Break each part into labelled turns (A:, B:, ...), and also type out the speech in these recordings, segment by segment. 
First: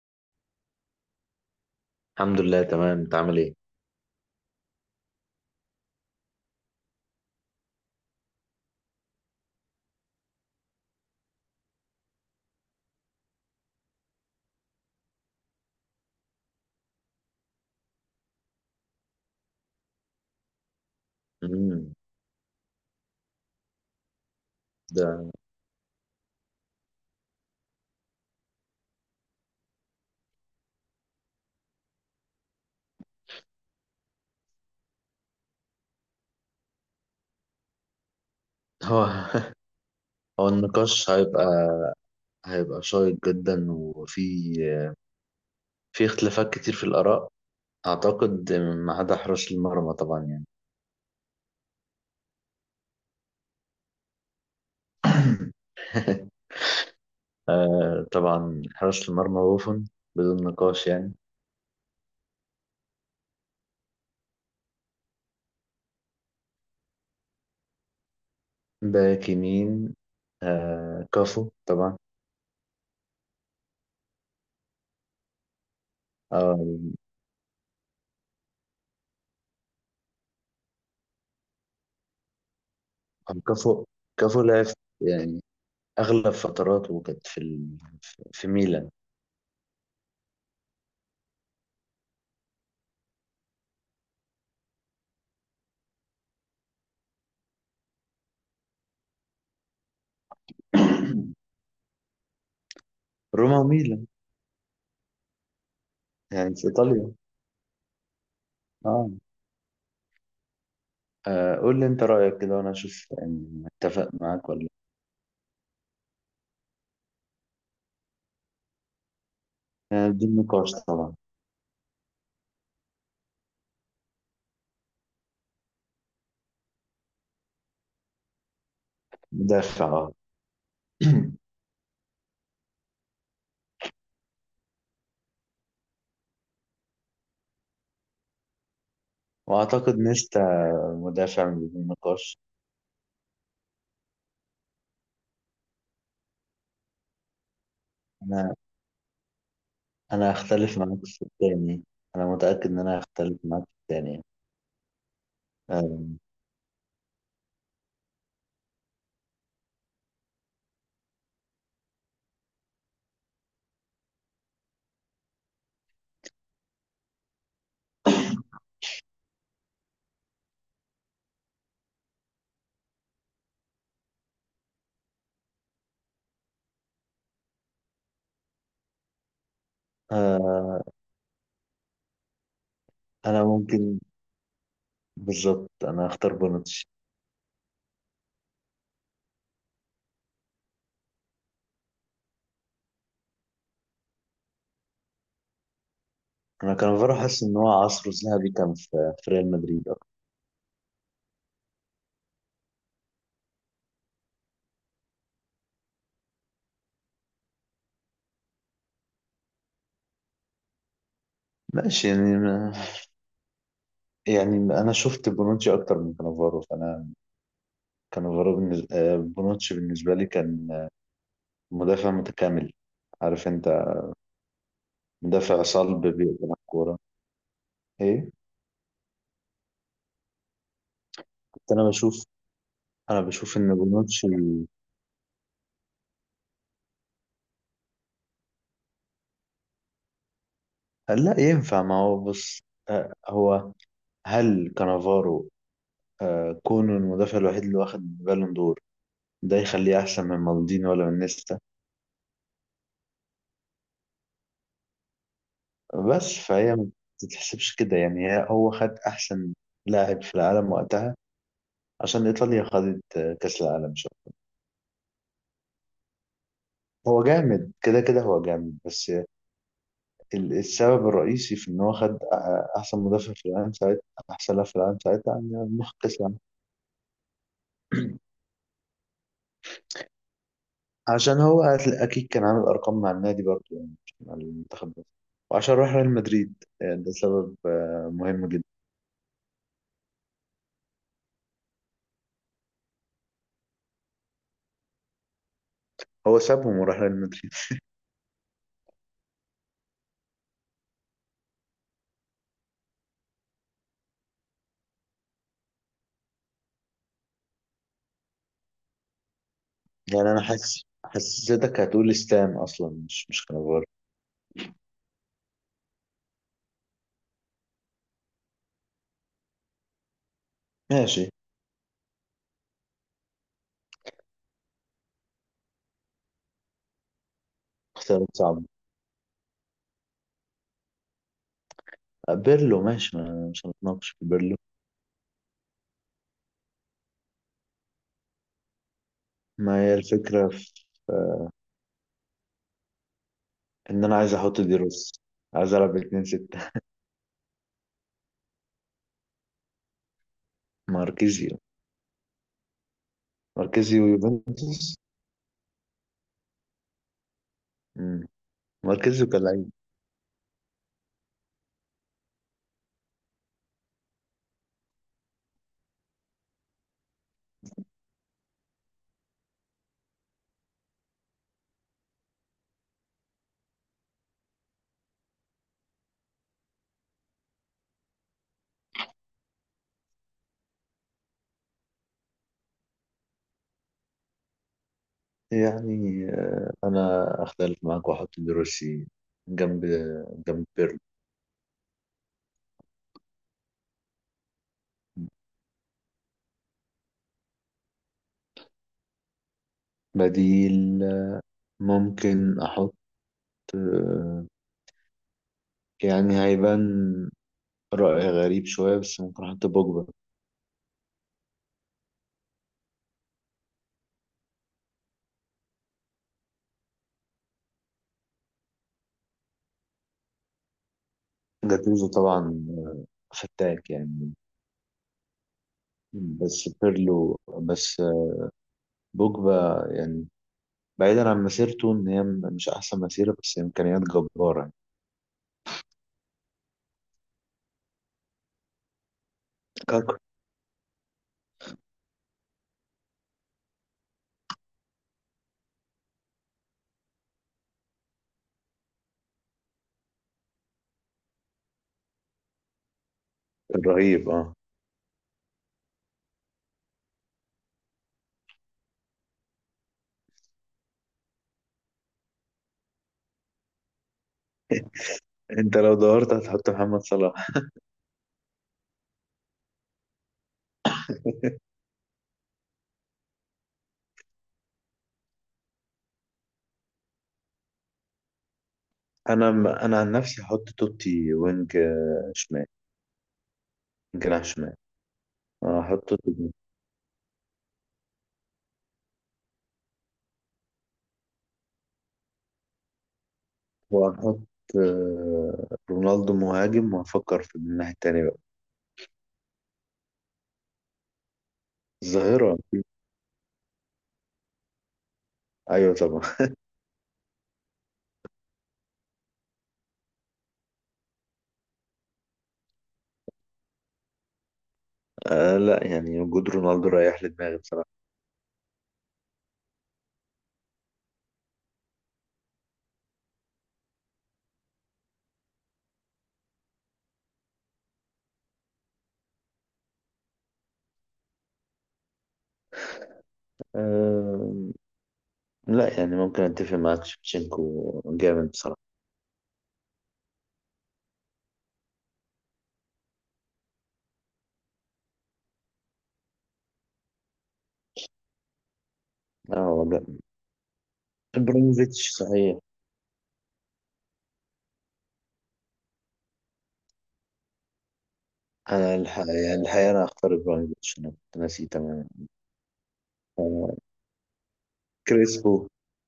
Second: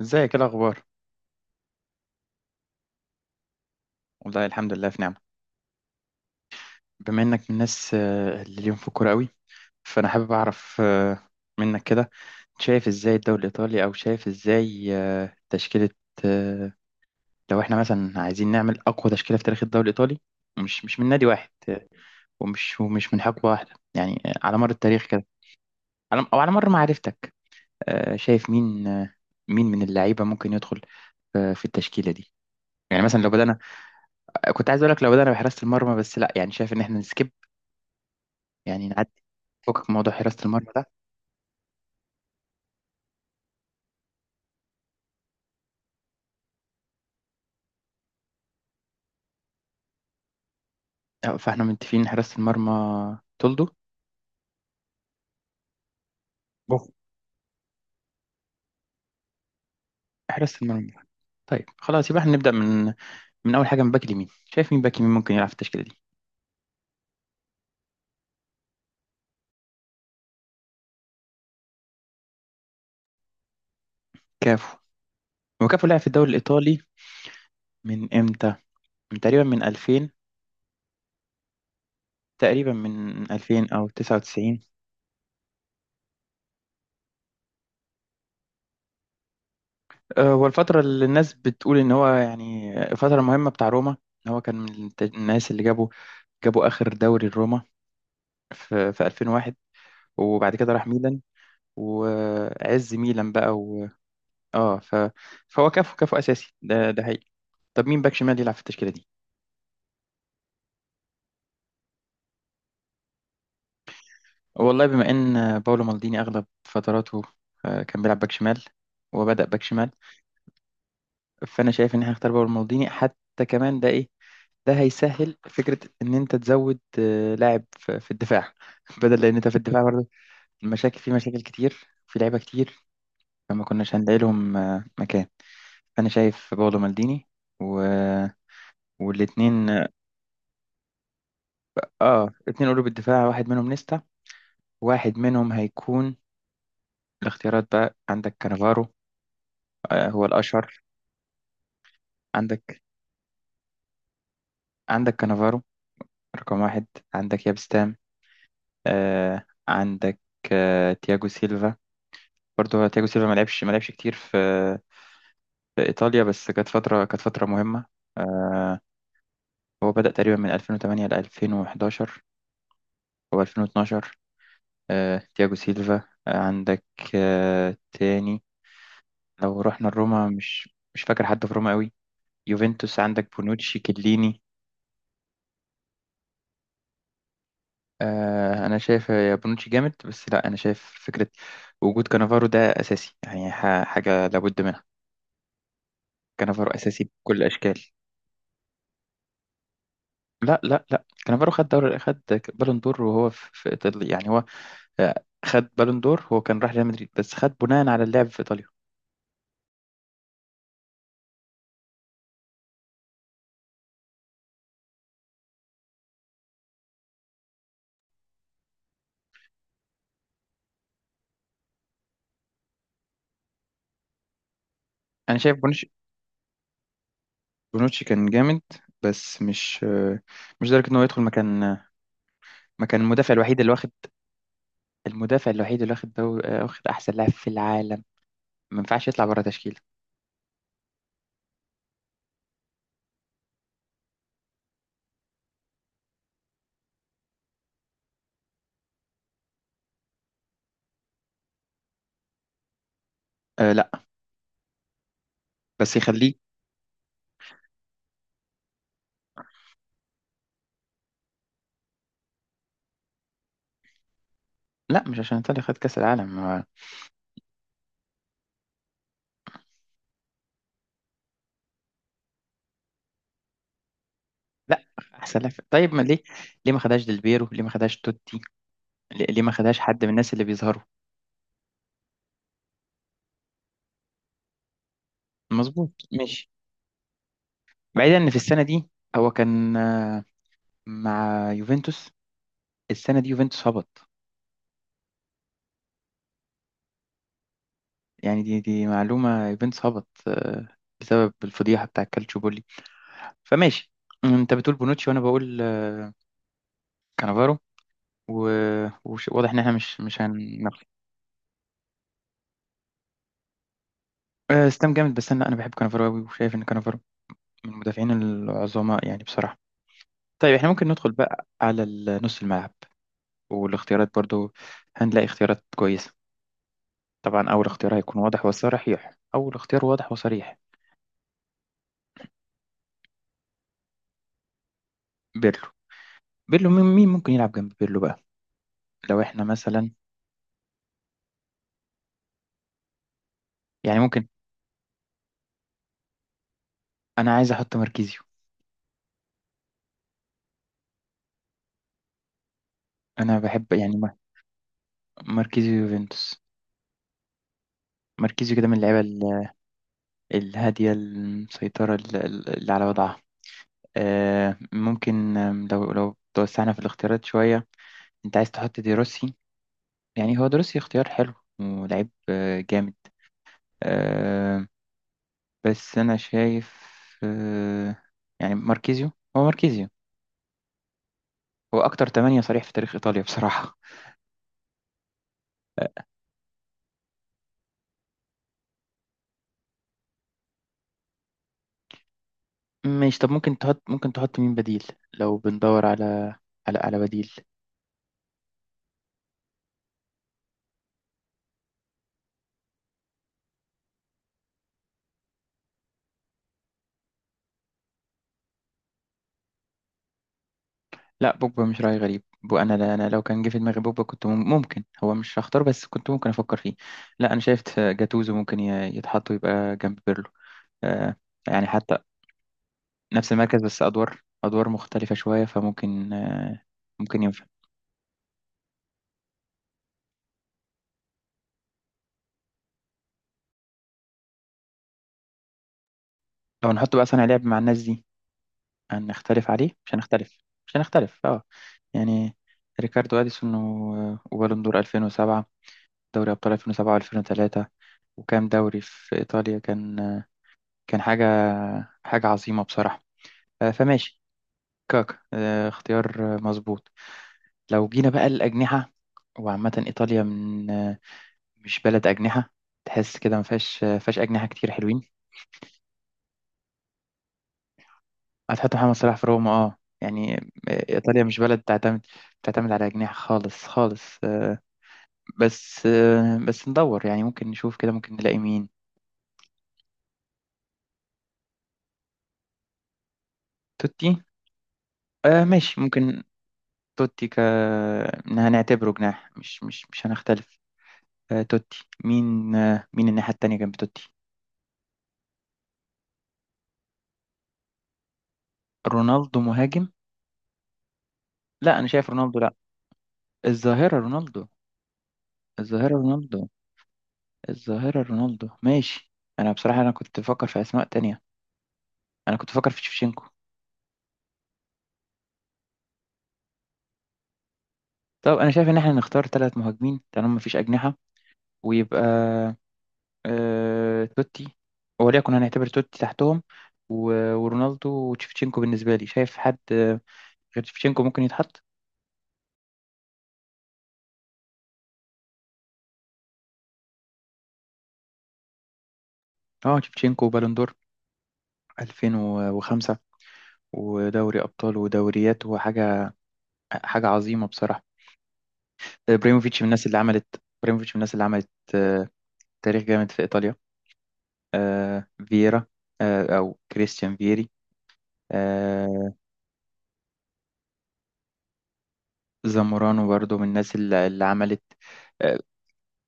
A: ازيك ايه الاخبار.
B: الحمد لله تمام، انت عامل ايه؟
A: والله الحمد لله في نعمه. بما انك من الناس اللي ليهم في الكوره قوي، فانا حابب اعرف منك كده، شايف ازاي الدوري الايطالي، او شايف ازاي تشكيله. آه، لو احنا مثلا عايزين نعمل اقوى تشكيله في تاريخ الدوري الايطالي، مش من نادي واحد،
B: امم
A: ومش من حقبه واحده، يعني على مر التاريخ كده،
B: ده
A: على على مر معرفتك، شايف مين، مين من اللعيبه ممكن يدخل في التشكيله دي. يعني مثلا لو بدأنا، كنت عايز اقول لك لو بدأنا بحراسة المرمى، بس لا، يعني شايف ان احنا يعني
B: هو
A: نعدي، فكك من موضوع حراسة
B: هو
A: المرمى ده.
B: النقاش هيبقى هيبقى شيق جدا، وفي اختلافات كتير في الآراء. اعتقد ما عدا حراس المرمى طبعا، يعني
A: أه، فاحنا متفقين إن حراسة المرمى تولدو، بوف.
B: طبعا حراس المرمى بوفون، بدون
A: حراسة
B: نقاش
A: المرمى،
B: يعني.
A: طيب خلاص يبقى احنا نبدأ من أول حاجة من باك اليمين. شايف مين باك يمين ممكن يلعب في التشكيلة دي؟
B: باك يمين كافو طبعا.
A: كافو. هو كافو لعب في الدوري
B: آه،
A: الإيطالي من إمتى؟ من تقريبا من 2000، تقريبا من 2000
B: كافو
A: أو
B: كافو
A: 99.
B: لعب يعني اغلب فتراته كانت في ميلان.
A: أه، هو الفترة اللي الناس بتقول إن هو يعني فترة مهمة بتاع روما، إن هو كان من الناس اللي جابوا آخر دوري لروما في في 2001، وبعد كده راح ميلان وعز ميلان بقى
B: روما
A: و...
B: وميلان،
A: اه ف... فهو كفو
B: يعني
A: اساسي،
B: في
A: ده ده
B: ايطاليا.
A: حقيقي. طب مين باك شمال يلعب في التشكيله دي؟
B: اه، قول لي انت رأيك كده وانا اشوف، يعني متفق معاك ولا لا.
A: والله بما ان باولو مالديني اغلب فتراته كان بيلعب باك شمال، وبدأ باك شمال،
B: بدون نقاش طبعا.
A: فانا شايف ان احنا هنختار باولو مالديني. حتى كمان ده ايه، ده هيسهل فكره ان انت تزود لاعب في في الدفاع بدل لان انت في الدفاع
B: مدافع،
A: برضه
B: اه.
A: المشاكل، في مشاكل كتير، في لعيبه كتير، فما كناش هنلاقي لهم مكان. فانا شايف باولو مالديني و... والاتنين.
B: واعتقد نيستا مدافع من بدون
A: اه
B: نقاش.
A: اتنين قلوب الدفاع، واحد منهم نيستا، واحد منهم هيكون الاختيارات بقى. عندك
B: انا
A: كانافارو، آه هو
B: انا هختلف
A: الأشهر.
B: معاك في الثاني، انا متأكد ان
A: عندك
B: انا هختلف معاك في الثاني.
A: عندك كانافارو
B: آه.
A: رقم واحد، عندك يابستام، آه عندك آه تياجو سيلفا. برضه هو تياجو سيلفا ما لعبش كتير في في إيطاليا، بس كانت فترة، كانت فترة مهمة. آه هو بدأ تقريبا من 2008 ل 2011 أو 2012. آه تياجو سيلفا، آه عندك آه تاني، لو رحنا لروما، مش
B: آه.
A: مش فاكر حد في روما قوي. يوفنتوس عندك
B: انا
A: بونوتشي
B: ممكن،
A: كليني.
B: بالظبط انا هختار بونوتشي.
A: آه انا شايف يا بونوتشي جامد، بس لا انا شايف فكره وجود كانافارو ده اساسي، يعني حاجه لابد منها. كانافارو
B: انا كان
A: اساسي
B: بروح
A: بكل
B: احس ان هو
A: الاشكال.
B: عصره الذهبي كان في ريال مدريد أكتر.
A: لا، كانافارو خد دور، خد بالون دور وهو في في ايطاليا، يعني هو آه، خد بالون دور. هو كان راح ريال مدريد بس خد بناء على اللعب في ايطاليا.
B: ماشي، يعني انا شفت بونوتشي اكتر من كانافارو، فانا كان الغراب بالنسبة بونوتشي بالنسبة لي كان مدافع متكامل، عارف انت،
A: انا شايف
B: مدافع
A: بونوتشي،
B: صلب بيقدم الكورة.
A: بونوتشي كان
B: ايه.
A: جامد بس مش مش لدرجه ان هو يدخل
B: كنت
A: مكان،
B: انا بشوف
A: مكان
B: انا
A: المدافع
B: بشوف
A: الوحيد اللي
B: ان
A: واخد،
B: بونوتشي
A: المدافع الوحيد اللي واخد دور واخد احسن لاعب في العالم، ما ينفعش يطلع بره تشكيله.
B: لا ينفع. ما هو بص، آه، هو هل كانافارو، كونه المدافع الوحيد اللي واخد بالون دور، ده يخليه احسن من مالديني ولا من نيستا؟
A: أه لا، بس يخليه.
B: بس فهي ما تتحسبش كده يعني، هو خد احسن لاعب في العالم وقتها عشان ايطاليا خدت كاس العالم. شو،
A: لا مش عشان ايطاليا خد كاس العالم.
B: هو جامد كده كده هو جامد، بس السبب الرئيسي في ان هو خد احسن مدافع في العالم ساعتها، احسن لاعب في
A: لا،
B: العالم ساعتها،
A: احسن لها.
B: عن مخ
A: طيب ما
B: كاس
A: ليه،
B: العالم.
A: ليه ما خدهاش ديلبيرو، ليه ما خدهاش توتي، ليه ما خدهاش حد من الناس اللي بيظهروا؟
B: عشان اكيد كان عامل ارقام مع النادي برضه، يعني مش مع المنتخب بس، وعشان
A: مظبوط
B: راح ريال
A: ماشي.
B: مدريد. يعني ده سبب
A: بعيدا ان في
B: مهم
A: السنه
B: جدا.
A: دي هو كان مع يوفنتوس، السنه دي يوفنتوس هبط،
B: هو سابهم وراح ريال مدريد.
A: يعني دي معلومه. يوفنتوس هبط بسبب الفضيحه بتاع كالتشوبولي. فماشي، انت بتقول بونوتشي وانا بقول كانافارو. واضح ان احنا مش
B: يعني انا
A: هنختلف.
B: حاسس حسيتك هتقول ستام اصلا، مش كانافارو.
A: آه، ستام جامد، بس انا بحب كانافارو قوي وشايف ان كانافارو من المدافعين العظماء يعني بصراحه. طيب احنا ممكن ندخل
B: ماشي.
A: بقى على نص الملعب والاختيارات برضو. هنلاقي اختيارات كويسه. طبعا اول اختيار هيكون
B: اختيارات
A: واضح
B: صعبة.
A: وصريح، اول اختيار واضح وصريح،
B: بيرلو ماشي، ما مش هنتناقش في بيرلو.
A: بيرلو. بيرلو، مين ممكن يلعب جنب بيرلو بقى؟ لو احنا
B: ما
A: مثلا
B: هي الفكرة في آه،
A: يعني
B: ان انا
A: ممكن،
B: عايز احط دي روس عايز العب 2 6.
A: انا عايز احط ماركيزيو.
B: ماركيزيو.
A: انا بحب يعني
B: ماركيزيو ويوفنتوس.
A: ماركيزيو يوفنتوس.
B: مم.
A: ماركيزيو كده من اللعيبه
B: ماركيزيو كلاعب
A: الهاديه المسيطره، اللي على وضعها. آه، ممكن آم، لو لو توسعنا في الاختيارات شوية انت عايز تحط دي روسي، يعني هو دروسي اختيار حلو ولعيب جامد، آه، بس انا شايف آه، يعني ماركيزيو، هو ماركيزيو، هو اكتر تمانية صريح في تاريخ ايطاليا بصراحة. آه،
B: يعني انا اختلف معاك واحط دروسي جنب جنب بيرلو.
A: ماشي. طب ممكن تحط، ممكن تحط مين بديل لو بندور على على بديل؟
B: بديل ممكن احط آه، يعني هيبان رأي غريب شوية، بس ممكن احط بوجبا.
A: لا بوجبا مش رأي غريب. انا لا، انا لو كان جه في دماغي بوجبا كنت ممكن هو مش هختار، بس كنت ممكن افكر فيه. لا انا شايف جاتوزو ممكن يتحط ويبقى جنب بيرلو. آه، يعني حتى
B: جاتوزو طبعا
A: نفس المركز بس
B: فتاك
A: ادوار،
B: يعني،
A: ادوار مختلفة شوية فممكن آه
B: بس
A: ممكن
B: بيرلو
A: ينفع.
B: بس بوجبا يعني، بعيدا عن مسيرته ان هي مش احسن مسيرة، بس امكانيات جبارة.
A: لو نحط بقى صانع لعب مع الناس دي هنختلف عليه مش
B: كاكا.
A: هنختلف، مش هنختلف اه، يعني ريكاردو اديسون وبالون دور 2007، دوري ابطال 2007 و2003، وكام دوري في ايطاليا، كان كان حاجة، حاجة عظيمة بصراحة. آه، فماشي.
B: رهيب، اه.
A: كاكا آه، اختيار آه، مظبوط. لو جينا بقى الأجنحة، وعامة إيطاليا من مش بلد أجنحة، تحس كده ما فيهاش فيهاش أجنحة كتير حلوين.
B: انت لو دورت هتحط محمد صلاح.
A: هتحط محمد صلاح في روما اه يعني. آه، إيطاليا مش بلد تعتمد، تعتمد على أجنحة خالص خالص. بس آه، بس ندور يعني، ممكن نشوف كده، ممكن نلاقي مين.
B: انا عن نفسي هحط توتي وينج شمال.
A: توتي،
B: جناح شمال.
A: آه ماشي
B: هحط
A: ممكن.
B: توتي جناح.
A: توتي ك إن هنعتبره جناح مش هنختلف. آه، توتي، مين مين الناحية التانية جنب توتي.
B: وهحط رونالدو مهاجم، وهفكر في الناحية التانية بقى.
A: رونالدو مهاجم، لا أنا شايف رونالدو
B: الظاهرة
A: لا،
B: أكيد.
A: الظاهرة رونالدو، الظاهرة
B: ايوه طبعا.
A: رونالدو، الظاهرة رونالدو ماشي. أنا بصراحة، أنا كنت بفكر في أسماء تانية، أنا كنت بفكر في شيفشينكو.
B: آه لا، يعني وجود رونالدو رايح لدماغي بصراحة.
A: طب أنا شايف إن إحنا نختار ثلاث مهاجمين طالما مفيش أجنحة، ويبقى آه... توتي، وليكن هنعتبر توتي تحتهم، و... ورونالدو وتشيفتشينكو. بالنسبة لي شايف حد غير تشيفتشينكو ممكن يتحط؟
B: آه لا، يعني ممكن اتفق معاك، شفتشينكو جامد بصراحة.
A: اه تشيفتشينكو وبالون دور 2005، ودوري ابطال ودوريات، هو حاجه، حاجه عظيمه بصراحه. آه، ابراهيموفيتش من
B: اه
A: الناس اللي
B: والله.
A: عملت، ابراهيموفيتش من الناس اللي عملت آه،
B: ابراهيموفيتش صحيح.
A: تاريخ جامد في ايطاليا. آه، فييرا، آه، او كريستيان فيري، آه،
B: يعني الحقيقة انا اختار ابراهيموفيتش، انا كنت ناسي تماما
A: زامورانو برضو من
B: آه،
A: الناس اللي عملت. آه،
B: كريسبو.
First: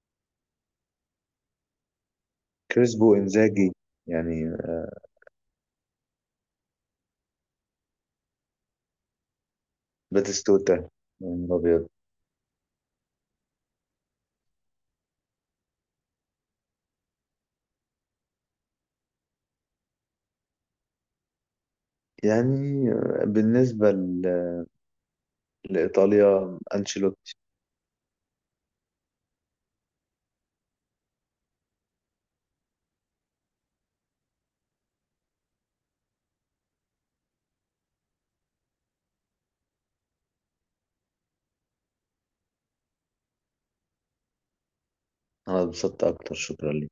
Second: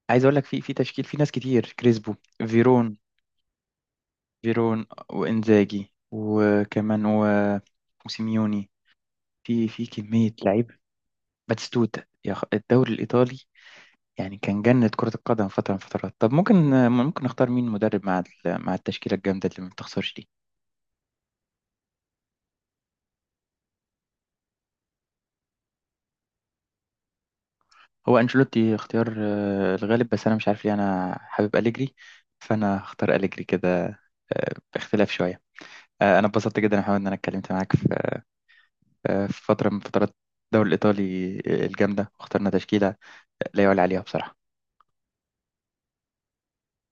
A: عايز اقول لك في في تشكيل، في ناس كتير، كريسبو، فيرون،
B: كريسبو، انزاجي، يعني
A: فيرون وانزاجي وكمان وسيميوني. في في كميه لعيب.
B: باتيستوتا من الابيض.
A: باتيستوتا، الدوري الايطالي يعني كان جنة كرة القدم، فترة من فترات. طب ممكن، ممكن نختار مين مدرب مع مع التشكيلة الجامدة اللي ما بتخسرش دي؟
B: يعني بالنسبه لايطاليا انشيلوتي.
A: هو أنشيلوتي اختيار الغالب، بس أنا مش عارف ليه أنا حابب أليجري، فأنا هختار أليجري كده باختلاف شوية. آه، أنا اتبسطت جدا يا محمد إن أنا اتكلمت معاك في في فترة من فترات الدوري الإيطالي الجامدة، واخترنا تشكيلة لا يعلى عليها بصراحة.
B: انا اتبسطت اكتر، شكرا لك.